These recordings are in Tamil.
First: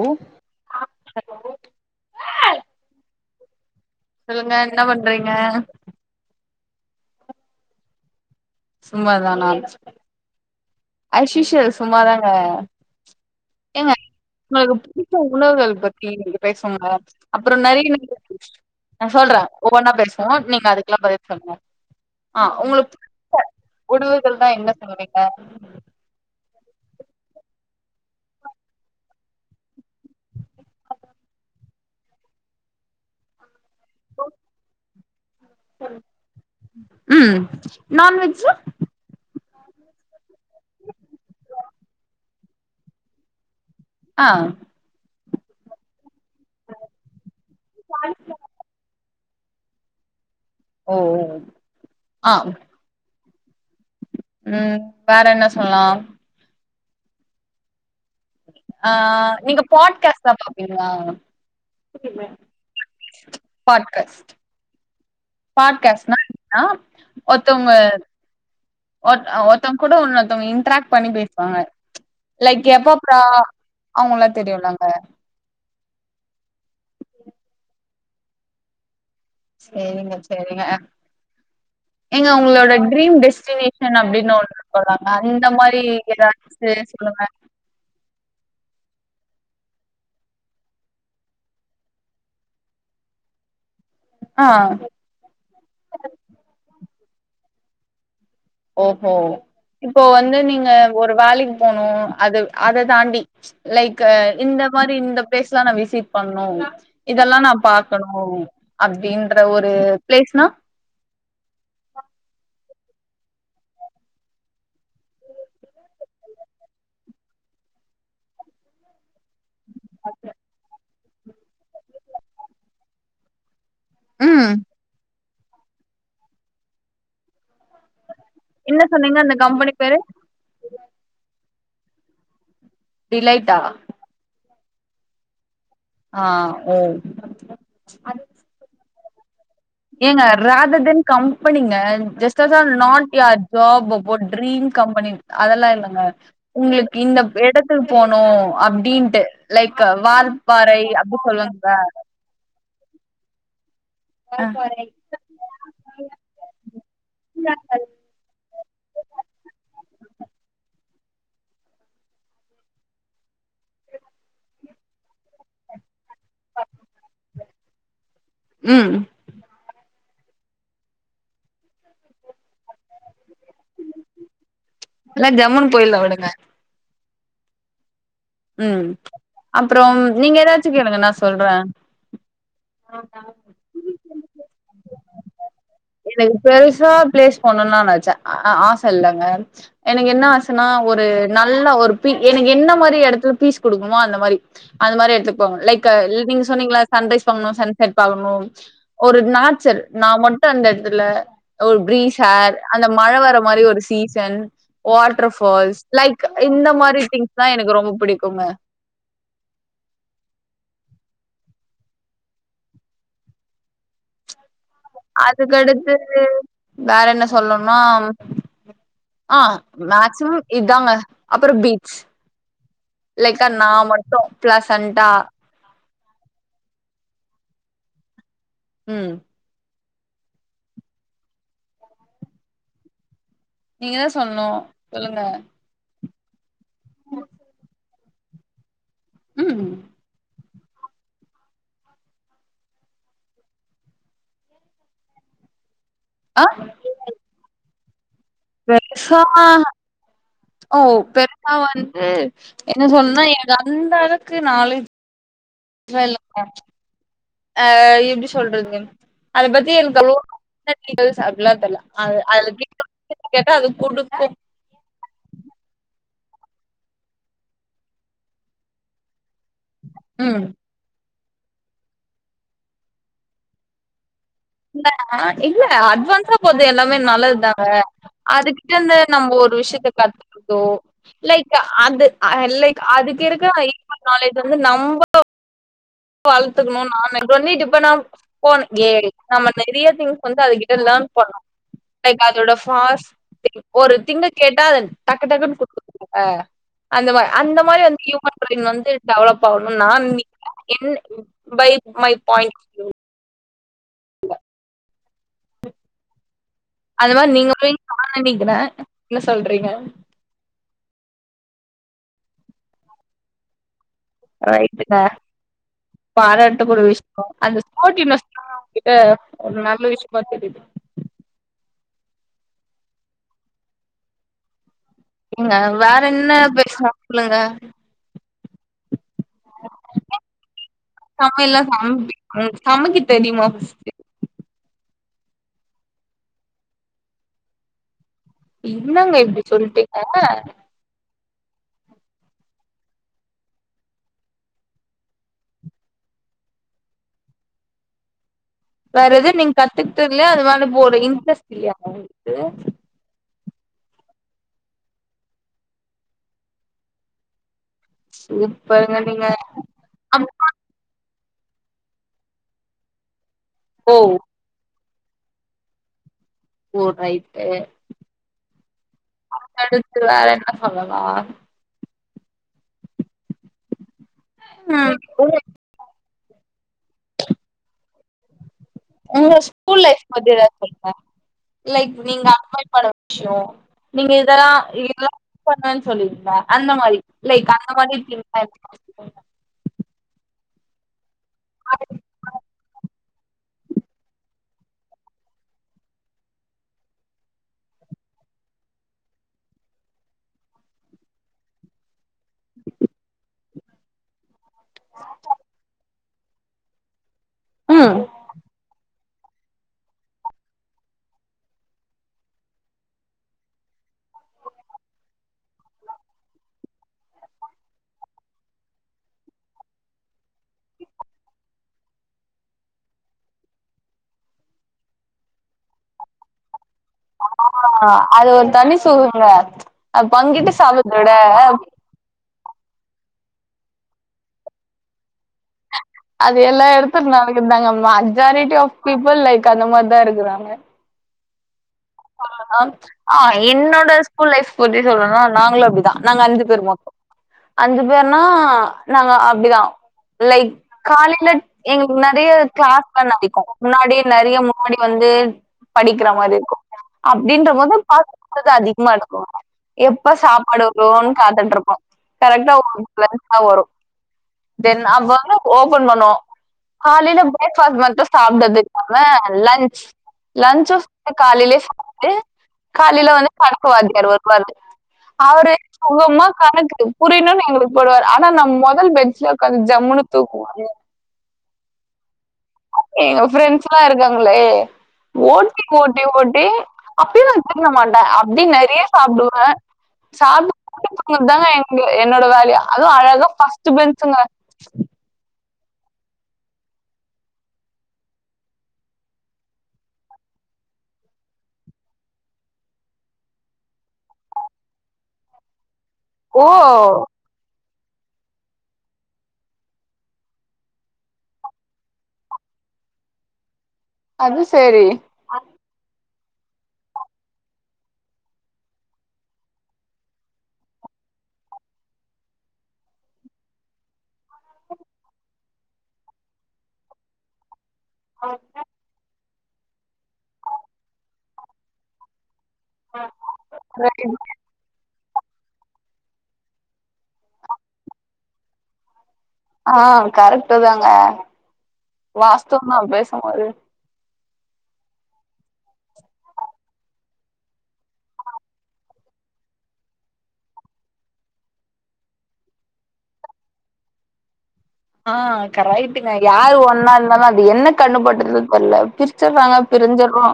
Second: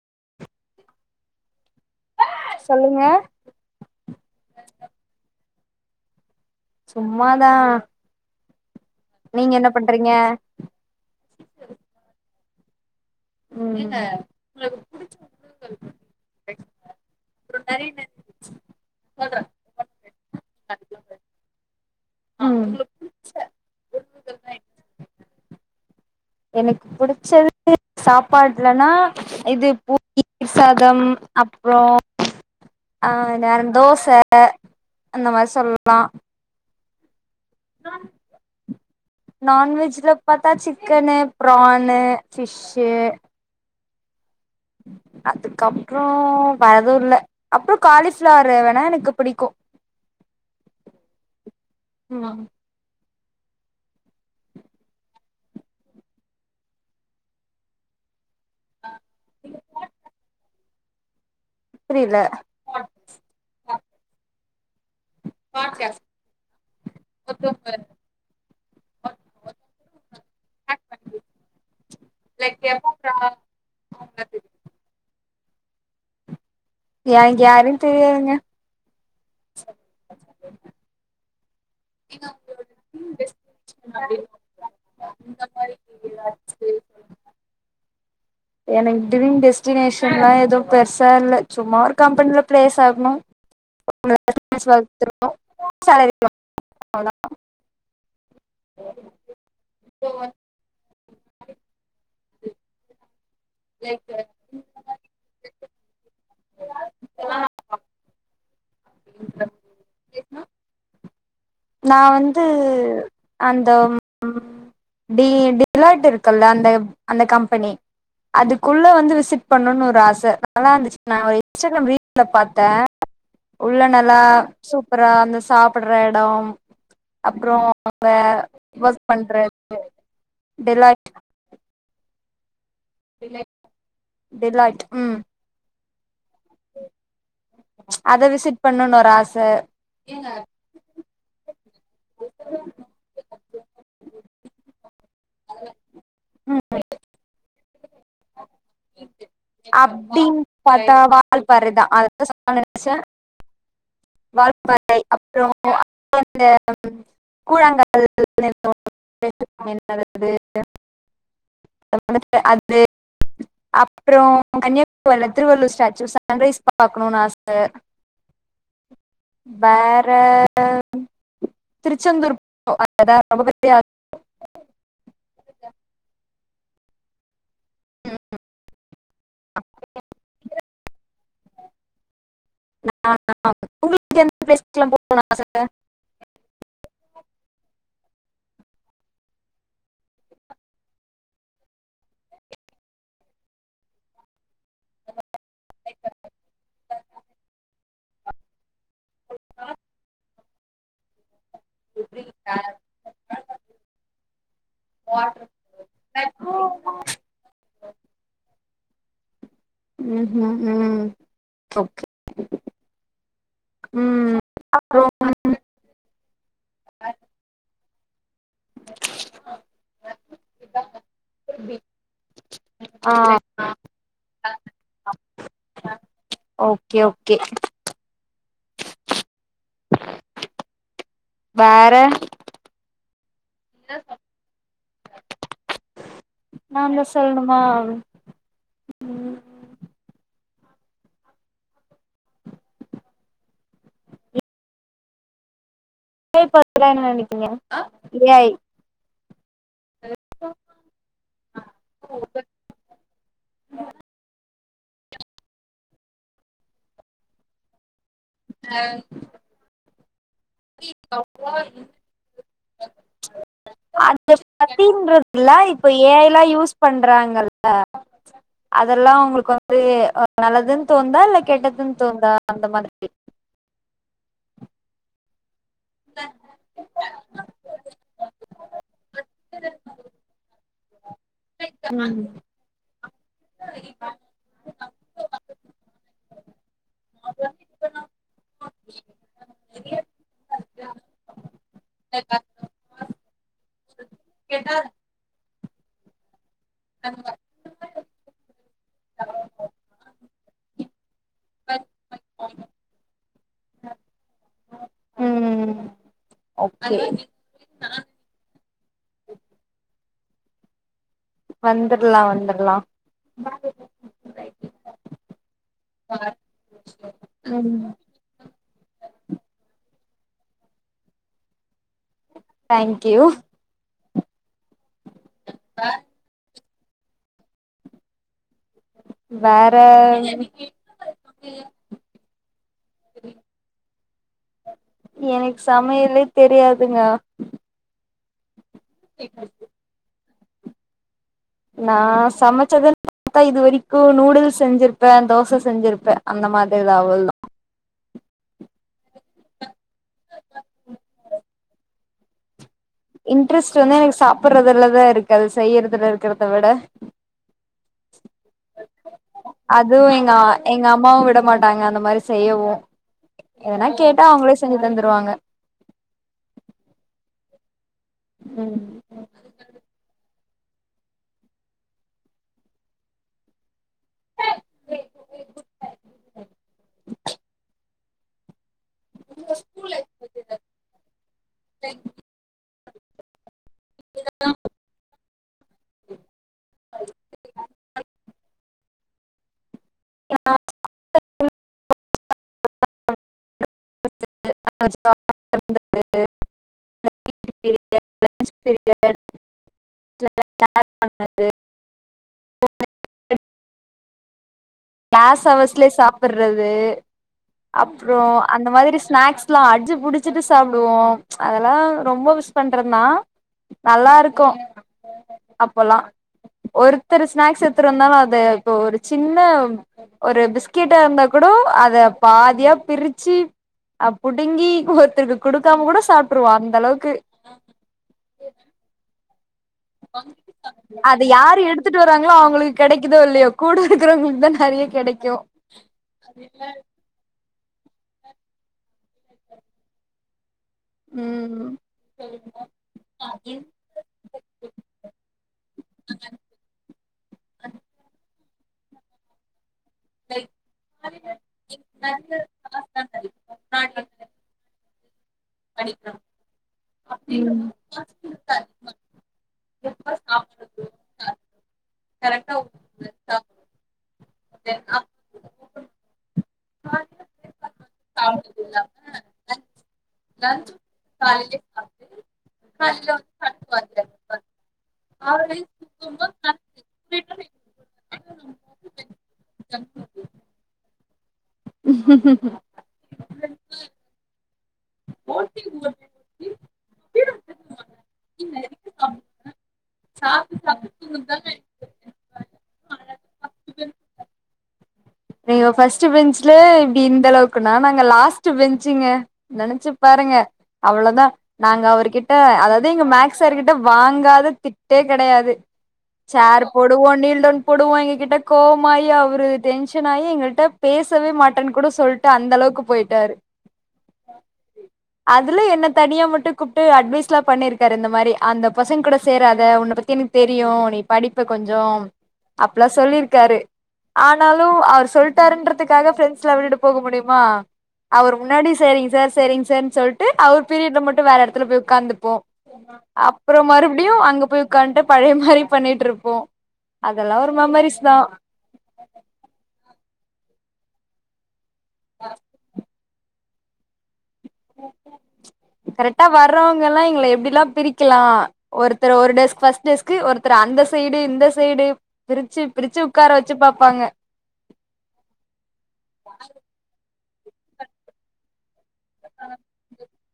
ஓ சொல்லுங்க சொல்லுங்க என்ன பண்றீங்க சும்மாதா நீங்க என்ன பண்றீங்க ஆஸ்யூஷுவல் சும்மாதாங்க ஏங்க ம் உங்களுக்கு பிடிச்ச உணவுகள் பத்தி நீங்க பேசனுங்க அப்புறோ நெறைய நீங்க நா சொல்றே ஒவ்வொன்னா பேசுவோ நீங்க அதுக்கெல்லா பதில் சொல்லுங்க ஆ ம் உங்களுக்கு த உடிவுகள்னா என்ன சொல்லுவீங்க எனக்கு புடிச்சது சாப்பாடுலன்னா இது பு சாதம் அப்புறோ அ வேற என் தோச ச அந்த மாரி சொல்லா ம் நான்வெஜ்ஜு நான்வெஜ்ல பாத்தா சிக்கனு ப்ரானு ஃபிஷ்ஷு ஆ அதுக்கப்ரோ வெரேதுல்ல அப்ரோ காலிஃப்ளரு வேணா எனக்கு பிடிக்கும் ம் ம் ஆ ம் வேற என்ன சொல்லா ஆ நீங்க பாட்கஸ் பாப்பீங்களா புரியல பாட்காஸ்ட் பாட்காஸ்னா என்னா ஒருத்தவங்க ஒர் அ ஒருத்தவங்க கூட ஒன்னொத்தவங்க இன்ட்ராக்ட் பண்ணி பேசுவாங்க லைக் எப்பப்பா அவங்கல்லா தெரியுலங்க எனக்கு யாரையும் தெரியாதுங்க செரிங்க செரிங்க எங்க உங்களோட ட்ரீம் டெஸ்டினேஷன் அப்படின்னு ஒன்ருகுலங்க அந்த மாரி ஏதாது செர் சொல்லுங்க எனக்கு ட்ரீம் டெஸ்டினேஷன்லா ஏது பெருசா இல்ல சும்மா ஒரு கம்பெனியில பிளேஸ் ஆகணும் ஆ [unintelligible] ஓஹோ இப்போ வந்து நீங்க ஒரு வேலக்கு போனும் அது அத தாண்டி லைக் இந்த மாதிரி இந்த பிளேஸ்லாம் நான் விசிட் பண்ணும் இதலாம் நான் பாக்கணும் அப்படின்ற ஒரு பிளேஸ்னா நான் வந்து அந்த ம் டி டிலட் இருக்குல்ல அந்த அந்த கம்பெனி அதுக்குள்ளே வந்து விசிட் பண்ணும்ன்னனு ஒரு ஆச நல்லாருந்துச்சு நான் ஒரு இன்ஸ்டரம் ரீல்ஸ் பாத்தன் [inaudible] உள்ள நல்லா ம் சூப்பரா அந்த சாப்பிடுற எடோ அப்ரோ என்ன அப்பப்ப சொன்னீங்க அந்த கம்பெனி பண்றது பேரு டிலைட் டிலைட்டா டெலைட் உம் ஆ ஓ அத விசிட் பண்ணுனு ஒரு ஆச ஏங்க ராதர்தன் கம்பெனிங்க just ah not your job ஒவ்வொரு ட்ரீம் கம்பெனி அதெல்லா இல்லங்க ம் உங்ளுக்கு இந்த எடத்துக்கு போனோ அப்டின்ட்டு லைக்கு வாள் பாறை அப்டி சொல்லுங்க அதா சொல்லா நெனச்ச வாள் பாறை அப்றோ [unintelligible] கூழாங்கல் [inaudible] அது அப்றோ கன்னியாகுமரில திருவள்ளூர் ஸ்டாச்சூ சன்ரைஸ் பாக்கணுன் ஆச ம் வேற திருச்செந்தூர் [inaudible] ரொம்ப பெரிய எல்லா ஜம்முனு போயில்லா விடுங்க ம் அப்புறம் நீங்க ஏதாச்சு கேளுங்க நா சொ நா உங்களுக்கு எந்தெந்த ப்ளேஸ்லா போணுன்னு ஆச எனக்கு பெருசா பிளேஸ் போணுன்லா நெனச்ச ஆச இல்லங்க எனக்கு என்ன ஆசன்னா ஒரு நல்ல ஒரு பீ எனக்கு என்ன மாரி எடத்துல பீஸ் குடுக்குமோ அந்த மாரி அது மாரி எட்துக்கு போனு லைக்கு நீங்க சொன்னீங்களா சன்ரைஸ் பாக்ணு சன் செட் பாக்ணு ஒரு நாச்சர் நா மட்டு அந்த எடத்துல ஒரு பீரீஸ் டார் அந்த மழ வர மாரி ஒரு சீசன் வாட்டர் ஃபால்ஸ் லைக் இந்த மாரி திங்ஸ் தா எனக்கு ரொம்ப பிடிக்குங்க ம்ஹு ம் ஓகே ம் அப்றோ அதுக்கடுத்து வேற என்ன சொல்லும்னா ஆ மேக்சிமம் இதாங்க அப்பறம் பீச் ஆ லைக்கா நா மட்டு பிளஸண்டா ஓகே ஓகே ம் வார நீங்க தா சொல்னு சொல்லுங்க நான்தா சொல்ணுமா ம் ஆ ப்ளாண் பண்ணிக்கிங்க இதயாய் பெருசா ஓ பெருசா வந்து என்ன சொன்னனா எனக்கு அந்த அளவுக்கு நாலேஜ் லா இல்லங்க அ எப்டி சொல்றது அத பத்தி எனக்கு அவ்ளோவா [unintelligible] [inaudible] கேட்டா அது குடுக்கூ அப்டின்றதுல்ல இப்ப ஏ ஐ ல்லா யூஸ் பண்றாங்கல்ல அதெல்லா உங்களுக்கு வந்து ம் நல்லதுன் தோண்தா இல்ல கெட்டதுன் தோண்தா அந்த மாதிரி இ இல்ல அட்வான்ஸா போது எல்லாமே நல்லதுதாங்க அதுகிட்ட இருந்து நம்ப ஒரு விஷயத்த கத்துகர்தோ லைக் ம் அதுலைக் அதுக்கிறுக்க ஐக்யூ நாலேஜ் வந்து நம்பள வழத்துக்குணு நானு பன்னிட்டு இப்ப நா போ ஏ நம்ம நெறைய திங்ஸ் வந்து அது கிட்ட லேர்ன் பண்ணு லைக் அதோட ஃபாஸ்ட் ஒரு திங்க கேட்டா அத டக்கு டக்குன்னு குடுக்குதுல்ல அந்த மா அந்த மாரி வந்து ஹியூமன் பிரெயின் வந்து டெவலப் ஆகணுன் நா நெனக்கிற என் பை மை பாய்ண்ட் ம் ஓகே அது மாரி [unintelligible] என்ன சொல்றீங்க வந்துர்லா வந்துர்லா ரைட்டுங்க பாராட்டு கூட விஷயொ அந்த ம் ஸ்போட்டிவ்நெஸ் ஆ உங்கிட்ட நல்ல விஷயமா தெரியிது தேங்க்யூ ஏங்க வேற என்ன பேசலா சொல்லுங்க வேற சமயல்லா சமப்பிங்ளா ஒங் சமைக்கத்தெரிமா ஃபர்ஸ்ட்டு எனக்கு சமயலே தெரியாதுங்க என்னங்க இப்டி சொல்டீங்க நா‌ சமச்சது பாத்தா இது வரைக்கு நூடுல்ஸ் செஞ்சிருப்பே தோச செஞ்சிருப்பே அந்த மாத்ரி தா அவ்ள் தா வேறெது நீங் கத்துக்கிட்தில்லயா அது மேல போ ஒரு இன்ட்ரெஸ்ட் இல்லயாங்க ஒங்ளுக்கு இன்ட்ரெஸ்ட் வந்து எனக்கு சாப்பறதுலதாருக்கு அது செய்யறதுல இருக்கறத விட சூப்பருங்க நீங்க அதுவு அம் எங்க எங்க அம்மாவு விட மாட்டாங்க அந்த மாரி செய்யவு எதனா ஓ கேட்டா அவுங்களே செஞ்சு தந்துருவாங்க ஓ ரைட்டு ம் அதுக்கடுத்து வேற என்ன சொல்லலா ம் [inaudible] ஒங்ளோட ஸ்கூல் லைஃப் பத்தி எதாவ்து சொல்லுங்க லைக் நீங்க அட்மைர் பண்ண விஷ்யோ நீங்க எதல்லா பண்ணோன் சொல்லிருந்த அந்த மாரி லைக் அந்த மாரி [inaudible] [inaudible] [inaudible] பண்ணது [inaudible] க்ளாஸ் ஹவர்ஸ்லயே சாப்பறது ம் அப்றோ அந்த மாரி ஸ்நாக்ஸ்ல்லா அச்சு புடிச்சிட்டு சாப்டுவோ அதெல்லா ரொம்ப மிஸ் பண்றந்தா நல்லாருக்கு அப்போல்லா ஒருத்தர் ஸ்நாக்ஸ் எட்த்துட்டு வந்தாலு அது இப்ப ஒரு சின்ன ஒரு பிஸ்கெட்டா இருந்தா கூடொ அத பாதியா பிரிச்சு அ புடுங்கி ஒருத்தருக்கு குடுக்காம கூட சாப்ட்ருவோ அந்தளவுக்கு ஆ அது ஒரு தனி சுகங்க அ பங்கிட்டு சாப்றத விட எத்துட்டு வராங்ளோ அவுங்களுக்கு கெடைக்கிதோ இல்லயோ கூட இருக்றவங்களுக்கு தா நறைய கெடைக்கு அது எல்லா எடுத்துட்டு நகுந்தாங்க மெஜாரிட்டி ஆஃப் பீப்புள் லைக் அந்த மார் தா இருக்குறாங்க ம் ஆ என்னோட ஸ்கூல் லைஃப் பத்தி சொல்னுனா நாங்ளு அப்டிதா நாங்க அஞ்சு பேர் மொத்தொ அஞ்சு பேர்னா நாங்க அப்டிதா லைக் காலைல எங்ளுக் நறைய க்ளாஸ் வந் நடிக்கு முன்னாடி நறைய முன்னாடி வந்து படிக்கிற மாரி இருக்கு அப்டின்ற போது பாக்கறது அதிகமாருக்கு எப்ப சாப்பாடு வருன் காத்துட்ருப்போ கரெக்டா கரெக்ட்டா வரு தென் வந்து ஓபன் பண்ணுவோ காலைல பிரேக்ஃபாஸ்ட் மட்டு சாப்ட்டது இல்லாம லஞ்ச் லஞ்சு சேத்து காலைலே காலைல வந்து கணக்கு வாத்தியார் வருவாரு அவரு சொகமா கணக்கு புரியணுன் எங்ளுக்கு போடுவாரு ஆனா நம் மொதல் பெஞ்ச்லே ஒக்காந்து ஜம்முனு தூங்குவாரு ம்ம்.. அது எங்க ஃப்ரெண்ட்ஸ்ல்லா இருக்காங்ளே ஓட்டி ஓட்டி ஓட்டி அப்டில்லா திருந்த மாட்டே அப்டின் நறைய சாப்டுவே சாப்ட்டு சா இதாங்க எங்க என்னோட வேலயே அதுவுஅழகா ஃபஸ்ட்டு பென்ச்சுங்க நீ ஃபஸ்ட்டு பெஞ்சில இப்டி இந்தளவுக்குன்னா நாங்க லாஸ்ட்டு பெஞ்சுங்க நெனைச்சு பாருங்க அவ்ளோதா நாங்க அவர்கிட்ட அதாவது எங்க மேக்ஸ் சார்கிட்ட வாங்காத திட்டே கெடையாது ஓ சேர் போடுவோ நீல்டௌன் போடுவோ எங்க கிட்ட கோவமாயி அவரு டென்ஷன் னாயி எங்கள்கிட்ட பேசவே மாட்டேன்னு கூட சொல்லிட்டு அந்த அளவுக்கு போய்ட்டாரு அது செரி அதுல என்ன தனியா மட்டு கூப்ட்டு அட்வைஸ் எல்லா பண்ணியிருக்காரு இந்த மாரி அந்த பசங்க கூட சேராத உன்ன பத்தி எனக் கு தெரியு நீ படிப்பே கொஞ்சோ அப்பெல்லா சொல்லிருக்காரு ஆனா லு அவர் சொல்லிட்டான்றதுக்காக பிரெண்ட்ஸ் எல்லா விட்டுட்டு போக முடியுமா அவரு முன்னாடி செரிங்க சார் செரிங்க சார்ன்னு சொல்ட்டு அவர் பீரியட்ல மட்டு வேற எடத்துல போய் உட்காந்துப்போ அப்புறோ மறுபடியு அங்க போய் உட்கான்ட்டு பழைய மாரி பண்ணிட்டு இருப்போ அதெல்லா ஒரு மெமரிஸ் தா ஆ கரெக்ட்டு தாங்க வாஸ்தும் தா பேசும்போது கேட்கவில்லை கரெக்டா வர்றவங்க எல்லா எங்கள எப்டி எல்லா பிரிக்கலா ஒருத்தர் ஒரு டெஸ்க் ஃபஸ்ட்டு டெஸ்க்கு ஒருத்தர் அந்த சைடு இந்த சைடு பிரிச்சு பிரிச்சு உட்கார வச்சு பாப்பாங்க ஆ கராய்ட்டுங்க யாரு ஒன்னா இருந்தாலு அது என்ன கண்ணுபட்டுறுது தெர்ல பிரிச்சறாங்க பிரிஞ்ச்சறோ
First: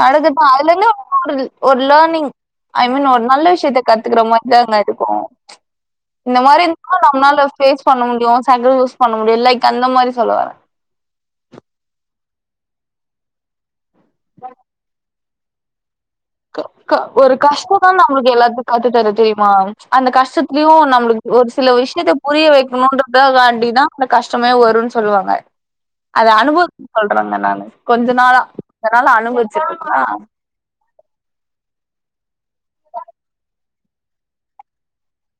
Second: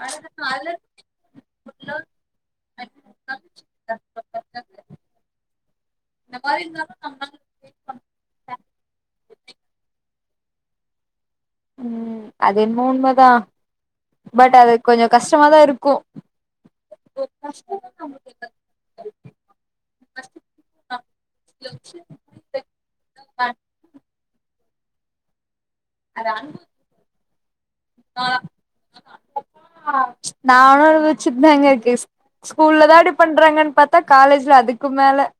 நடதுட்டா அதுலந்து ஒடுருது ஒரு லேர்னிங் ஐ மீன் ஒரு நல்ல விஷயத்த கத்துக்கற மாரிதா நடுக்கு இந்த மாரி இருந்த நம்மளால பேஸ் பண்ண முடியு சாந்கிற யூஸ் பண்ண முடியு லைக்கு அந்த மாரி சொல்லுவர உம் அது என்ம உண்ம தா பட் அது கொஞ்சோ கஷ்டமா தா இருக்கு க க ஒரு கஷ்ட தா நம்மளுக்கு எல்லாத்துக்கு கத்து தர தெரியுமா அந்த கஷ்டத்துலயு நம்மளுக்கு ஒரு சில விஷயத்த புரிய வைக்கணும்ன்றதக்காண்டி தா அந்த கஷ்டமே வருனு சொல்லுவாங்க அத அனுபவ சொல்றங்க நானு கொஞ்ச நாளா கொஞ்ச நாளா அனுபவிச்சிட்டு இருக்கா நா அவ்ளோ அனுவ வச்சுட்டு தாங்க இருக்கு ஸ்கூல்ல தா அப்டி பண்றாங்கன்னு பாத் தா காலேஜ்ல அதுக்கு மேல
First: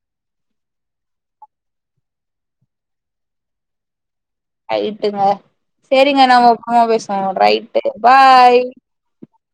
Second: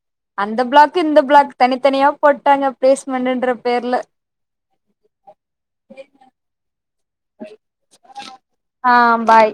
அந்த பிளாக் இந்த பிளாக் தனித்தனியா போட்டாங்க பிளேஸ்மெண்டுன்ற பேர்ல ரைட்டுங்க செரிங்க நம்ம அப்பமா பேசுவோங்க ரைட்டு பாய் ஆ பாய்